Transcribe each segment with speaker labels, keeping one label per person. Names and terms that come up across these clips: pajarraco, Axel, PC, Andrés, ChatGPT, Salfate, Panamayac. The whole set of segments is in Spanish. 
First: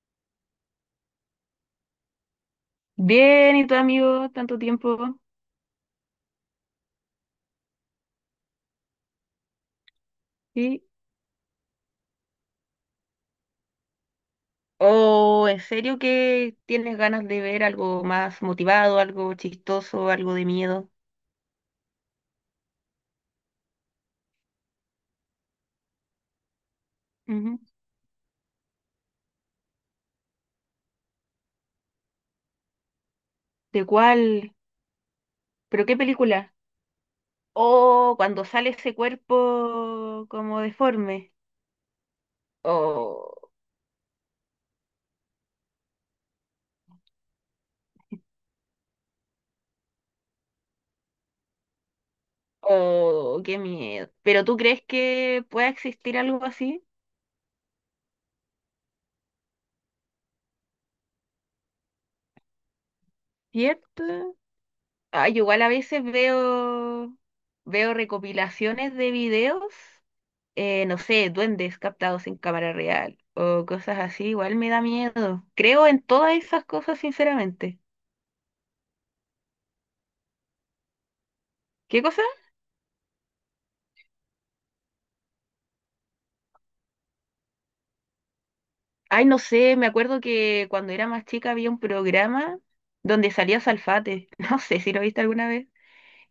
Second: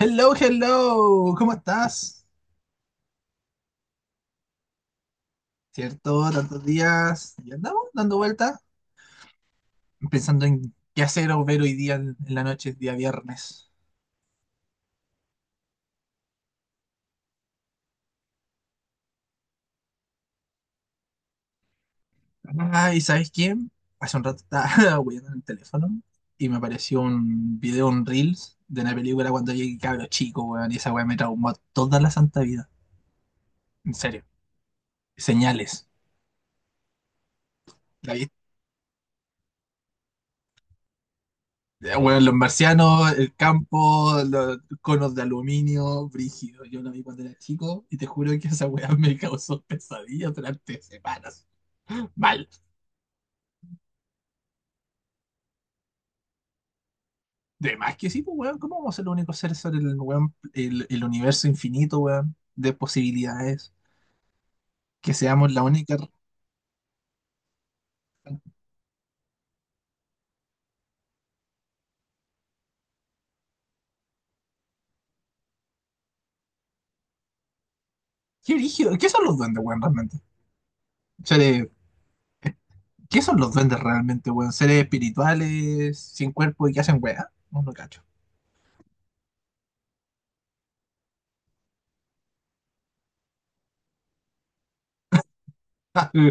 Speaker 1: Hello, hello, ¿cómo estás?
Speaker 2: Bien, ¿y tu amigo? Tanto tiempo.
Speaker 1: ¿Cierto? Tantos días. Y andamos dando vueltas, pensando en
Speaker 2: ¿Sí?
Speaker 1: qué hacer o ver hoy día en la noche, día viernes.
Speaker 2: ¿O en serio que tienes ganas de ver algo más motivado, algo chistoso, algo de miedo?
Speaker 1: Ah, ¿y sabes quién? Hace un rato estaba hueando en el teléfono y me apareció
Speaker 2: Ujú.
Speaker 1: un video, un Reels de una película cuando llegué cabro chico, weón, y esa weá me traumó toda la santa vida.
Speaker 2: ¿De
Speaker 1: En serio.
Speaker 2: cuál?
Speaker 1: Señales.
Speaker 2: ¿Pero qué película? ¿O cuando sale ese cuerpo como deforme?
Speaker 1: Bueno, los marcianos, el
Speaker 2: ¿O,
Speaker 1: campo, los conos de aluminio, brígido. Yo lo vi cuando era chico y te juro que esa weá me causó pesadillas durante semanas. Mal.
Speaker 2: o qué miedo? ¿Pero tú crees que pueda existir algo así?
Speaker 1: De más que sí, pues weón, ¿cómo vamos a ser los únicos seres sobre el, weón, el universo infinito, weón, de posibilidades?
Speaker 2: ¿Cierto?
Speaker 1: Que
Speaker 2: Ay,
Speaker 1: seamos
Speaker 2: igual
Speaker 1: la
Speaker 2: a
Speaker 1: única.
Speaker 2: veces veo, veo recopilaciones de videos no sé, duendes captados en cámara real o cosas así, igual me da miedo. Creo en todas esas cosas, sinceramente.
Speaker 1: ¿Qué brígido? ¿Qué son los duendes, weón, realmente? Seres-
Speaker 2: ¿Qué cosa?
Speaker 1: ¿Qué son los duendes realmente, weón? ¿Seres espirituales, sin cuerpo y que hacen weá? No, no cacho.
Speaker 2: Ay, no sé, me acuerdo que cuando era más chica había un programa donde salía Salfate, no sé si lo viste alguna vez,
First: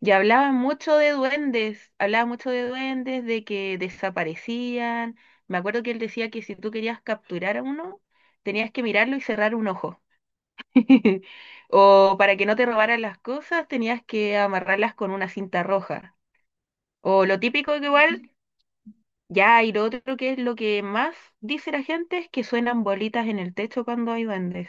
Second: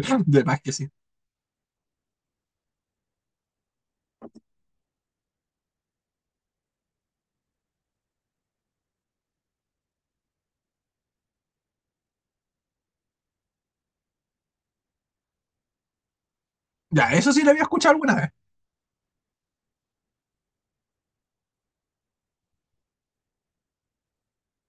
Speaker 2: y
Speaker 1: De
Speaker 2: hablaban
Speaker 1: más que sí.
Speaker 2: mucho de duendes, hablaban mucho de duendes, de que desaparecían. Me acuerdo que él decía que si tú querías capturar a uno, tenías que mirarlo y cerrar un ojo. O para que no te robaran las cosas, tenías que amarrarlas con una cinta roja.
Speaker 1: Ya,
Speaker 2: O
Speaker 1: eso
Speaker 2: lo
Speaker 1: sí lo había
Speaker 2: típico que
Speaker 1: escuchado alguna
Speaker 2: igual,
Speaker 1: vez.
Speaker 2: ya, y lo otro que es lo que más dice la gente es que suenan bolitas en el techo cuando hay duendes.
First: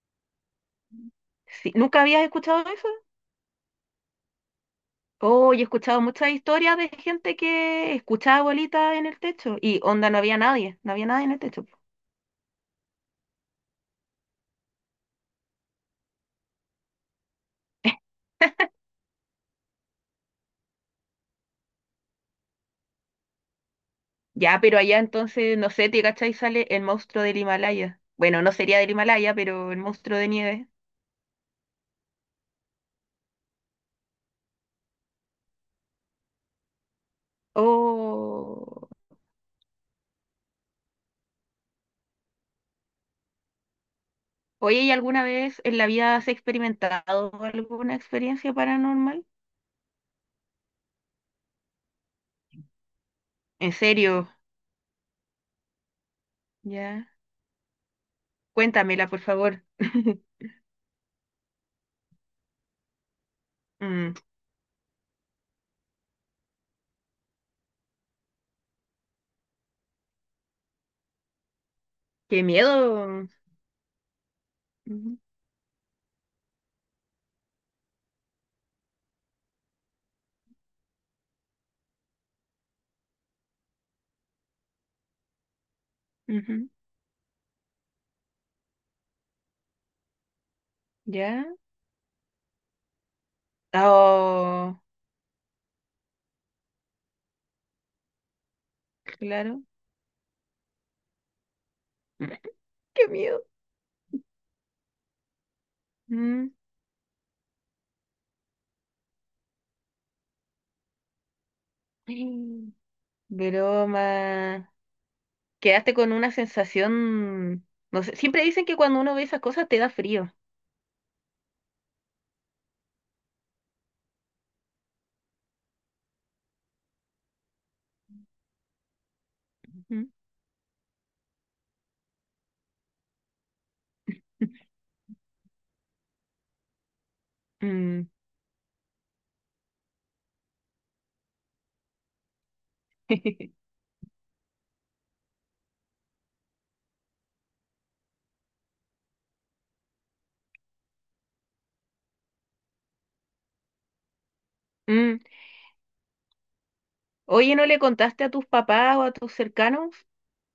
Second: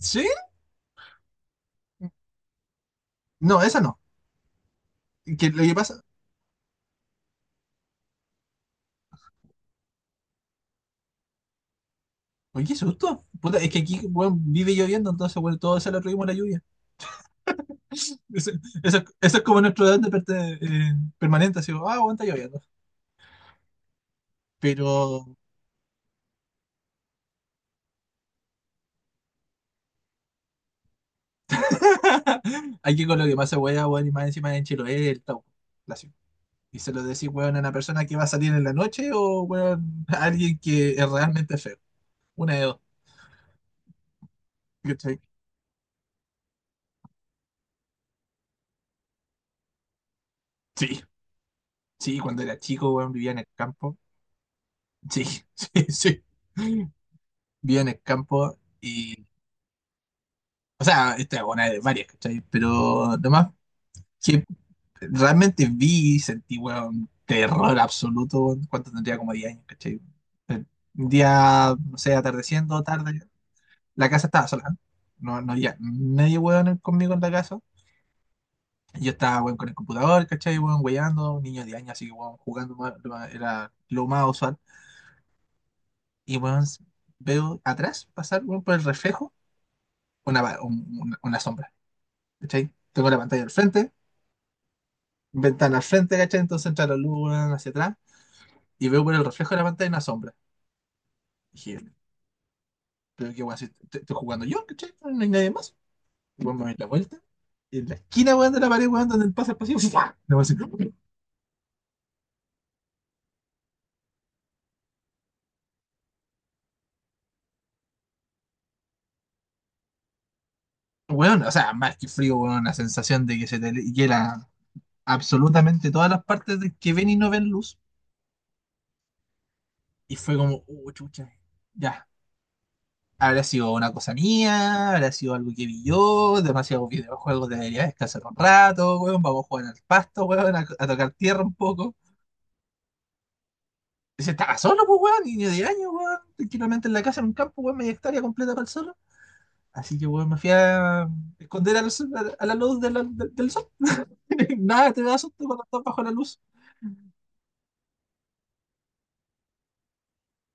Speaker 1: Sí.
Speaker 2: Sí, ¿nunca habías escuchado eso?
Speaker 1: No, esa no. Que
Speaker 2: Oh, yo
Speaker 1: lo
Speaker 2: he
Speaker 1: que pasa.
Speaker 2: escuchado muchas historias de gente que escuchaba bolitas en el techo y onda, no había nadie, no había nadie en el techo, po.
Speaker 1: Oye, qué susto. Puta, es que aquí, weón, vive lloviendo, entonces, bueno, todo se lo atribuimos a la lluvia. Eso, eso es como nuestro edad de permanente, así, weón, está lloviendo.
Speaker 2: Ya, pero allá
Speaker 1: Pero
Speaker 2: entonces, no sé, te cachai, sale el monstruo del Himalaya. Bueno, no sería del Himalaya, pero el monstruo de nieve.
Speaker 1: aquí con lo que pasa, weón, weón, y más encima en Chiloé, el tau. La ciudad. Y se lo decís, weón, a una persona que va a salir en la
Speaker 2: Oh.
Speaker 1: noche o, weón, a alguien que es realmente feo. Una de dos.
Speaker 2: Oye, ¿y
Speaker 1: ¿Cachai?
Speaker 2: alguna vez en la vida has experimentado alguna experiencia paranormal?
Speaker 1: Sí, sí, cuando era chico, weón, vivía en el
Speaker 2: En
Speaker 1: campo.
Speaker 2: serio,
Speaker 1: Sí, sí, sí.
Speaker 2: ya.
Speaker 1: Vivía en el campo.
Speaker 2: Cuéntamela, por favor.
Speaker 1: O sea, esta es una de varias, ¿cachai? Pero lo más
Speaker 2: Mm,
Speaker 1: que realmente vi y sentí, weón, terror absoluto, weón, cuando tendría como 10 años, ¿cachai? Eh, Un día, no sé,
Speaker 2: qué
Speaker 1: atardeciendo,
Speaker 2: miedo.
Speaker 1: tarde, la casa estaba sola. ¿Eh?
Speaker 2: Ujú,
Speaker 1: No, no había nadie, weón, conmigo en la casa. Yo estaba, weón, con el computador, ¿cachai? Weón, weyando, un niño de 10 años, así que, weón, jugando era lo más usual. Y, weón,
Speaker 2: ujú,
Speaker 1: veo atrás pasar, weón, por el reflejo, una, va- un- una
Speaker 2: ¿ya?
Speaker 1: sombra, ¿cachai? Tengo la pantalla al frente,
Speaker 2: Oh,
Speaker 1: ventana al frente, ¿cachai? Entonces entra la luz weón, hacia atrás y veo por el reflejo de
Speaker 2: claro.
Speaker 1: la pantalla una sombra. Dije,
Speaker 2: Qué
Speaker 1: pero qué
Speaker 2: miedo.
Speaker 1: weón, si estoy jugando yo, ¿cachai? No hay nadie más. Y
Speaker 2: Mm.
Speaker 1: weón me doy la vuelta. Y en la esquina, weón, de la pared, weón, donde pasa el pasillo, ¡fua! Y weón, así,
Speaker 2: Mm, broma. Quedaste con una sensación, no sé, siempre dicen que cuando uno ve esas cosas te da frío.
Speaker 1: weón, o sea, más que frío, weón, la sensación de que se te hiela absolutamente todas las partes de que ven y no ven luz.
Speaker 2: Ujú.
Speaker 1: Y fue como, chucha, ya, ¿habrá sido una cosa mía? ¿Habrá sido algo que vi yo? Demasiados videojuegos, debería
Speaker 2: Mm.
Speaker 1: descansar un rato, weón. Vamos a jugar al pasto, weón, a tocar tierra un poco. Y se estaba solo, pues, weón, niño de año, weón. Tranquilamente en la casa, en un campo, weón, media hectárea completa para el solo. Así que, weón, me fui a esconder a la luz del sol. Nada, te da
Speaker 2: Mm.
Speaker 1: susto cuando estás bajo la luz.
Speaker 2: Oye, ¿no le contaste a tus papás o a tus cercanos?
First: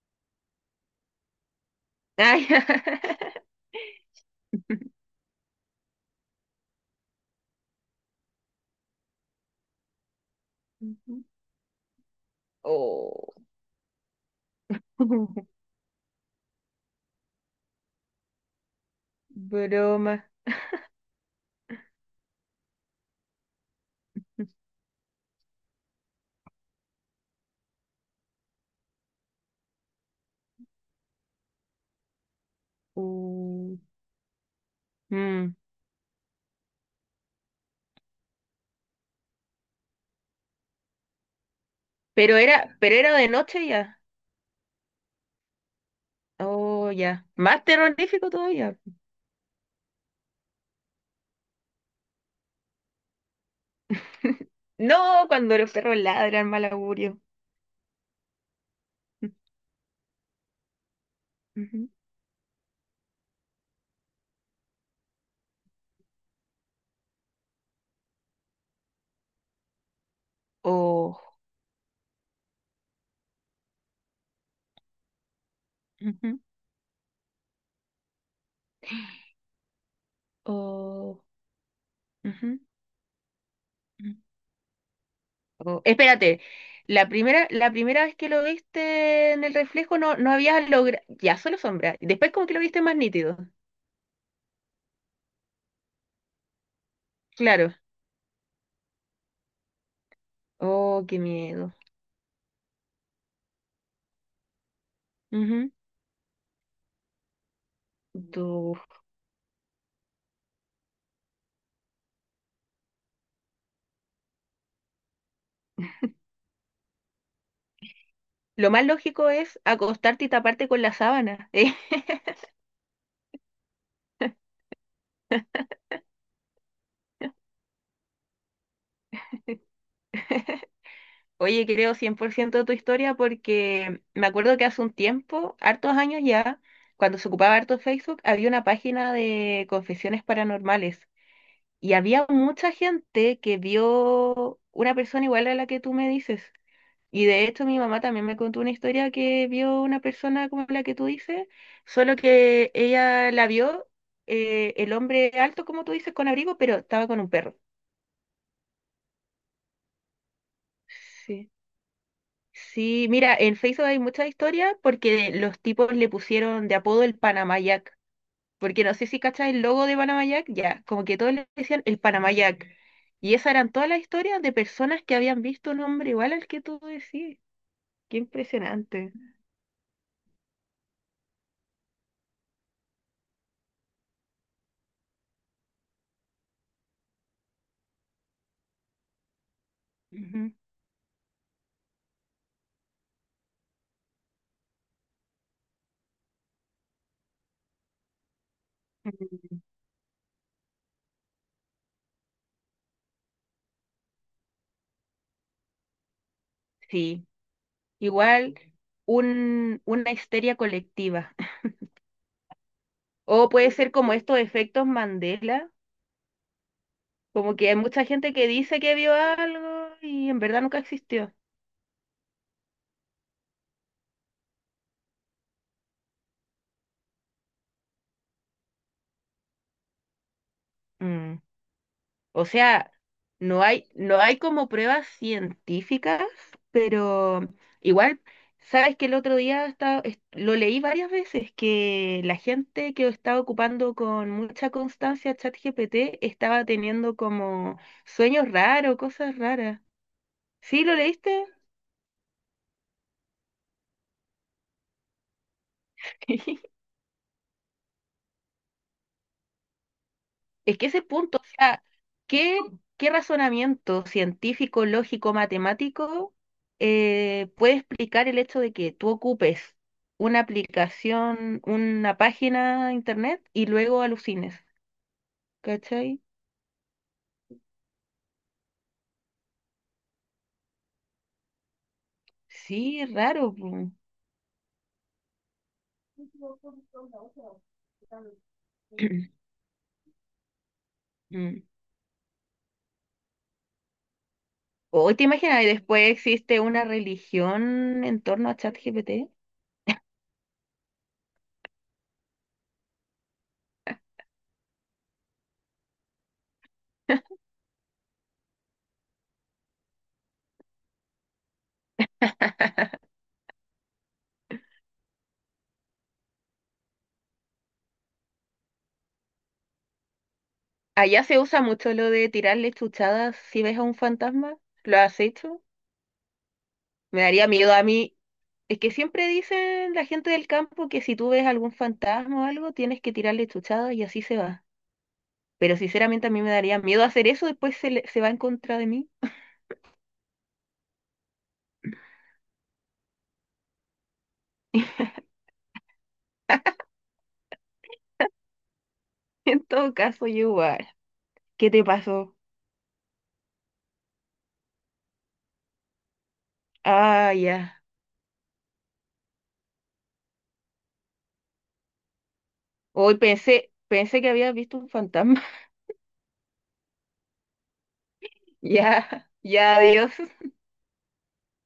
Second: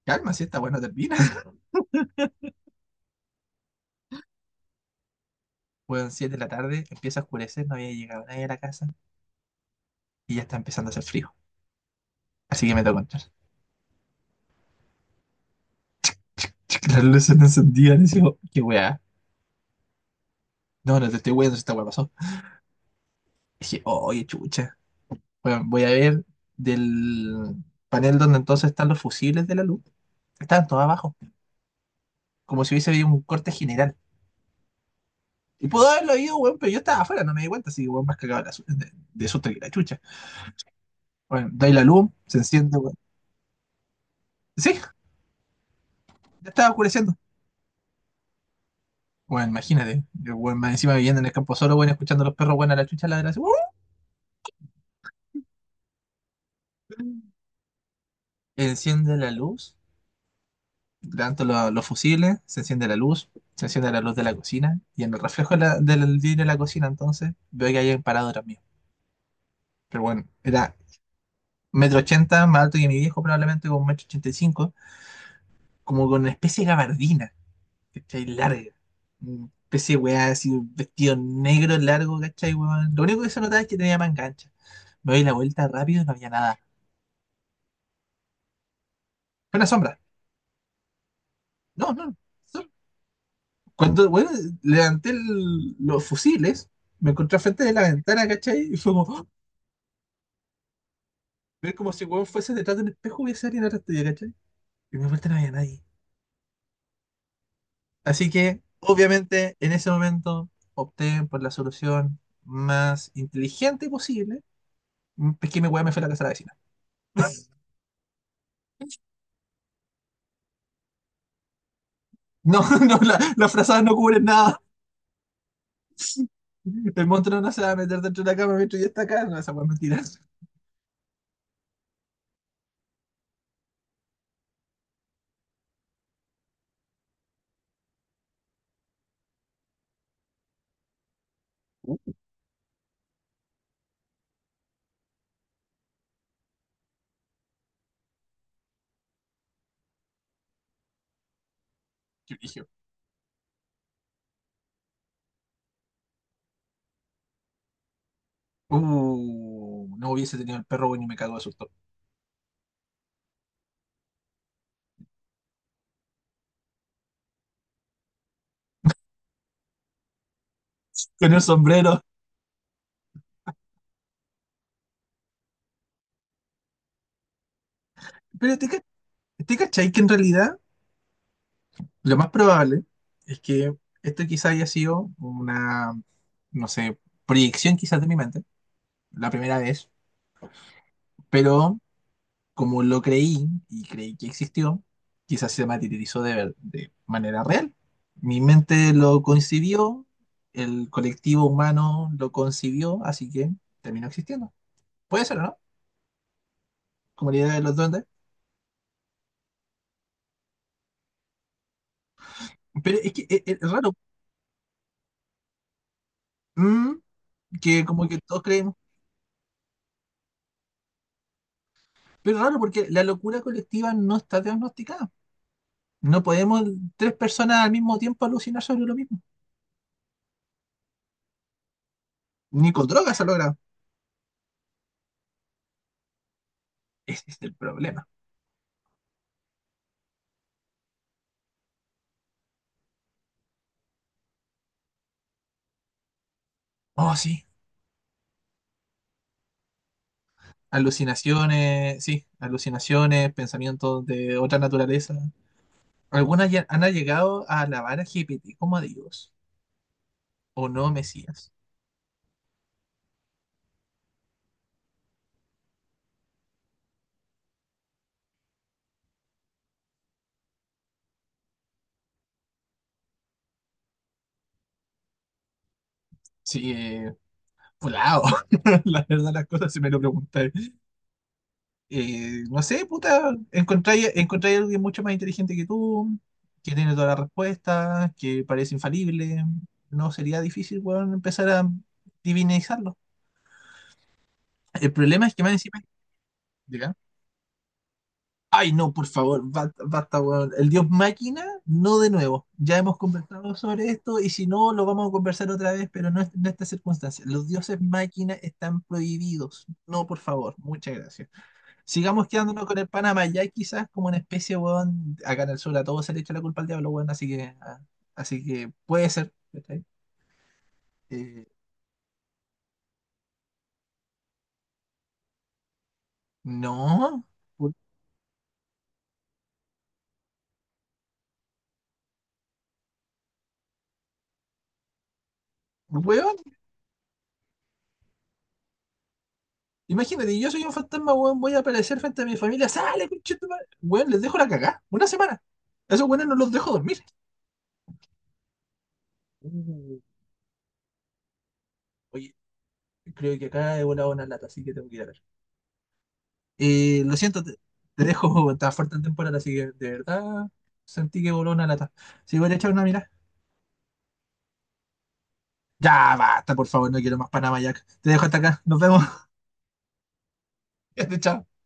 Speaker 1: Calma, si esta bueno termina.
Speaker 2: Ay,
Speaker 1: Weón, 7 de la tarde, empieza a oscurecer, no había llegado nadie a la casa y ya está empezando a hacer
Speaker 2: ujú.
Speaker 1: frío. Así que me tocó entrar.
Speaker 2: Oh,
Speaker 1: Las luces no encendían. Y digo, qué weá.
Speaker 2: broma.
Speaker 1: No, no te estoy weando, esta weá pasó. Dije, "Oh, oye, chucha. Bueno, voy a ver del panel donde entonces están los fusibles de la luz. Estaban todos abajo, como si hubiese habido un corte
Speaker 2: Uh,
Speaker 1: general.
Speaker 2: mm.
Speaker 1: Y pudo haberlo habido, weón, pero yo estaba afuera, no me di cuenta, así que, weón, más cagado de susto que la chucha. Bueno, doy la luz, se enciende, weón.
Speaker 2: Pero era de noche ya.
Speaker 1: Sí, ya estaba
Speaker 2: Oh,
Speaker 1: oscureciendo.
Speaker 2: ya. Más terrorífico todavía.
Speaker 1: Bueno, imagínate, yo, weón, más encima viviendo en el campo solo, weón, escuchando a los perros, weón, a la chucha, la de la...
Speaker 2: No, cuando los perros ladran, mal augurio.
Speaker 1: Enciende la luz. Levanto los
Speaker 2: Ujú.
Speaker 1: fusibles, se enciende la luz, se enciende la luz de la cocina y en el reflejo del vidrio de la cocina entonces veo que hay un parador mío. Pero bueno, era
Speaker 2: Oh,
Speaker 1: metro ochenta, más alto que mi viejo probablemente, con metro ochenta y cinco, como con una
Speaker 2: ujú.
Speaker 1: especie de gabardina, ¿cachai? Larga. Una especie de weá así, un vestido
Speaker 2: Oh,
Speaker 1: negro largo, ¿cachai,
Speaker 2: ujú.
Speaker 1: weón? Lo único que se notaba es que tenía manga ancha. Me doy la vuelta
Speaker 2: Oh.
Speaker 1: rápido y no había
Speaker 2: Espérate,
Speaker 1: nada.
Speaker 2: la primera vez que lo viste en el
Speaker 1: Fue una
Speaker 2: reflejo
Speaker 1: sombra.
Speaker 2: no, no habías logrado, ya solo
Speaker 1: No,
Speaker 2: sombra,
Speaker 1: no, no.
Speaker 2: después como que lo viste más nítido,
Speaker 1: Cuando, bueno, levanté los fusiles, me encontré frente de
Speaker 2: claro.
Speaker 1: la ventana, ¿cachai? Y fue como, ¡oh!
Speaker 2: Oh, qué
Speaker 1: Ver
Speaker 2: miedo.
Speaker 1: como si weón fuese detrás de un espejo hubiese alguien atrás tuyo, ¿cachai? Y me vuelta no había nadie. Así que,
Speaker 2: Du-
Speaker 1: obviamente, en ese momento opté por la solución más inteligente posible. Es que mi weá me fue a la casa de la vecina.
Speaker 2: Lo más lógico es acostarte y taparte con la sábana. ¿Eh?
Speaker 1: No, no, las frazadas no cubren nada. El monstruo no se va a meter dentro de la cama mientras yo está acá. No, esa weá es mentira.
Speaker 2: Oye, creo 100% de tu historia porque me acuerdo que hace un tiempo, hartos años ya, cuando se ocupaba harto Facebook, había una página de confesiones paranormales y había mucha gente que vio una persona igual a la que tú me dices. Y de hecho mi mamá también me contó una historia que vio una persona como la que tú dices, solo
Speaker 1: Qué brillo.
Speaker 2: que ella la vio el hombre alto, como tú dices, con abrigo, pero estaba con un perro.
Speaker 1: No hubiese tenido el perro, bueno, y me cago de
Speaker 2: Sí.
Speaker 1: susto.
Speaker 2: Sí, mira, en Facebook hay muchas historias porque los tipos le pusieron de apodo el Panamayac. Porque no sé si cachas el logo de Panamayac, ya, como que
Speaker 1: Con
Speaker 2: todos
Speaker 1: el
Speaker 2: le decían el
Speaker 1: sombrero.
Speaker 2: Panamayac. Y esas eran todas las historias de personas que habían visto un hombre igual al que tú decís. Qué
Speaker 1: Pero te, ca-
Speaker 2: impresionante.
Speaker 1: te cachai que en realidad lo más probable es que esto quizá haya sido una, no sé, proyección quizás de mi mente, la primera vez,
Speaker 2: Ujú.
Speaker 1: pero como lo creí y creí que existió, quizás se materializó de manera real. Mi mente lo
Speaker 2: Mm,
Speaker 1: concibió, el colectivo humano lo concibió, así que terminó existiendo. Puede ser, ¿no?
Speaker 2: sí,
Speaker 1: Como la idea de los duendes.
Speaker 2: igual un, una histeria colectiva.
Speaker 1: Pero es que es,
Speaker 2: O
Speaker 1: es
Speaker 2: puede ser
Speaker 1: raro.
Speaker 2: como estos efectos Mandela,
Speaker 1: mm,
Speaker 2: como que hay
Speaker 1: que
Speaker 2: mucha
Speaker 1: como que
Speaker 2: gente
Speaker 1: todos
Speaker 2: que
Speaker 1: creemos.
Speaker 2: dice que vio algo y en verdad nunca existió.
Speaker 1: Pero raro, porque la locura colectiva no está diagnosticada. No podemos tres personas al mismo tiempo alucinar sobre lo mismo.
Speaker 2: O
Speaker 1: Ni con
Speaker 2: sea,
Speaker 1: drogas se logra.
Speaker 2: no hay, no hay como pruebas científicas,
Speaker 1: Ese es
Speaker 2: pero
Speaker 1: el problema.
Speaker 2: igual, sabes que el otro día lo leí varias veces que la gente que estaba ocupando con mucha constancia ChatGPT estaba
Speaker 1: Oh,
Speaker 2: teniendo
Speaker 1: sí.
Speaker 2: como sueños raros, cosas raras. ¿Sí lo leíste?
Speaker 1: Alucinaciones, sí. Alucinaciones, pensamientos de otra naturaleza. Algunas ya han llegado a alabar a GPT como a Dios. ¿O
Speaker 2: Es que
Speaker 1: no,
Speaker 2: ese punto, o
Speaker 1: Mesías?
Speaker 2: sea, ¿qué, qué razonamiento científico, lógico, matemático puede explicar el hecho de que tú ocupes una aplicación, una página de internet y luego alucines? ¿Cachai?
Speaker 1: Sí, volado. La verdad, las cosas, si me lo preguntáis. No sé,
Speaker 2: Sí, es
Speaker 1: puta,
Speaker 2: raro, po.
Speaker 1: encontráis a alguien mucho más inteligente que tú, que tiene todas las respuestas, que parece infalible. No sería difícil, weón, empezar
Speaker 2: Mm.
Speaker 1: a divinizarlo. El
Speaker 2: ¿O te
Speaker 1: problema es que más
Speaker 2: imaginas? Y
Speaker 1: encima.
Speaker 2: después existe una
Speaker 1: Diga.
Speaker 2: religión en torno a
Speaker 1: Ay, no, por
Speaker 2: ChatGPT.
Speaker 1: favor, basta, weón. El dios máquina, no de nuevo. Ya hemos conversado sobre esto y si no, lo vamos a conversar otra vez, pero no en estas circunstancias. Los dioses máquina están prohibidos. No, por favor, muchas gracias. Sigamos quedándonos con el Panamá, ya quizás como una especie, weón, acá en el sur a todo se le echa la culpa al diablo, weón, así que puede ser. ¿Cachai?
Speaker 2: Allá se
Speaker 1: Eh,
Speaker 2: usa mucho lo de tirarle chuchadas si ves a un fantasma. ¿Lo has hecho? Me
Speaker 1: no,
Speaker 2: daría
Speaker 1: we-
Speaker 2: miedo a mí. Es que siempre dicen la gente del campo que si tú ves algún fantasma o algo, tienes que tirarle chuchada y así se va. Pero sinceramente a
Speaker 1: weón,
Speaker 2: mí me daría miedo hacer eso, después se, se va en contra de mí.
Speaker 1: imagínate, yo soy un fantasma, weón, voy a aparecer frente a mi familia, sale, pinche tu madre". Weón, les dejo la cagá, una semana. A esos weones no los dejo dormir. Uh,
Speaker 2: En todo caso, yo igual. ¿Qué te
Speaker 1: Oye,
Speaker 2: pasó?
Speaker 1: creo que acá he volado una lata, así que tengo que ir a ver. Lo
Speaker 2: Ah,
Speaker 1: siento, te,
Speaker 2: ya.
Speaker 1: te dejo, estaba fuerte en temporada, así que de verdad sentí que voló una lata. Si voy a echar una mirada.
Speaker 2: Hoy pensé, pensé que habías visto un fantasma.
Speaker 1: Ya basta, por favor, no quiero más Panama Jack. Te dejo hasta acá. Nos vemos.
Speaker 2: Ya, ya, adiós.
Speaker 1: Chao.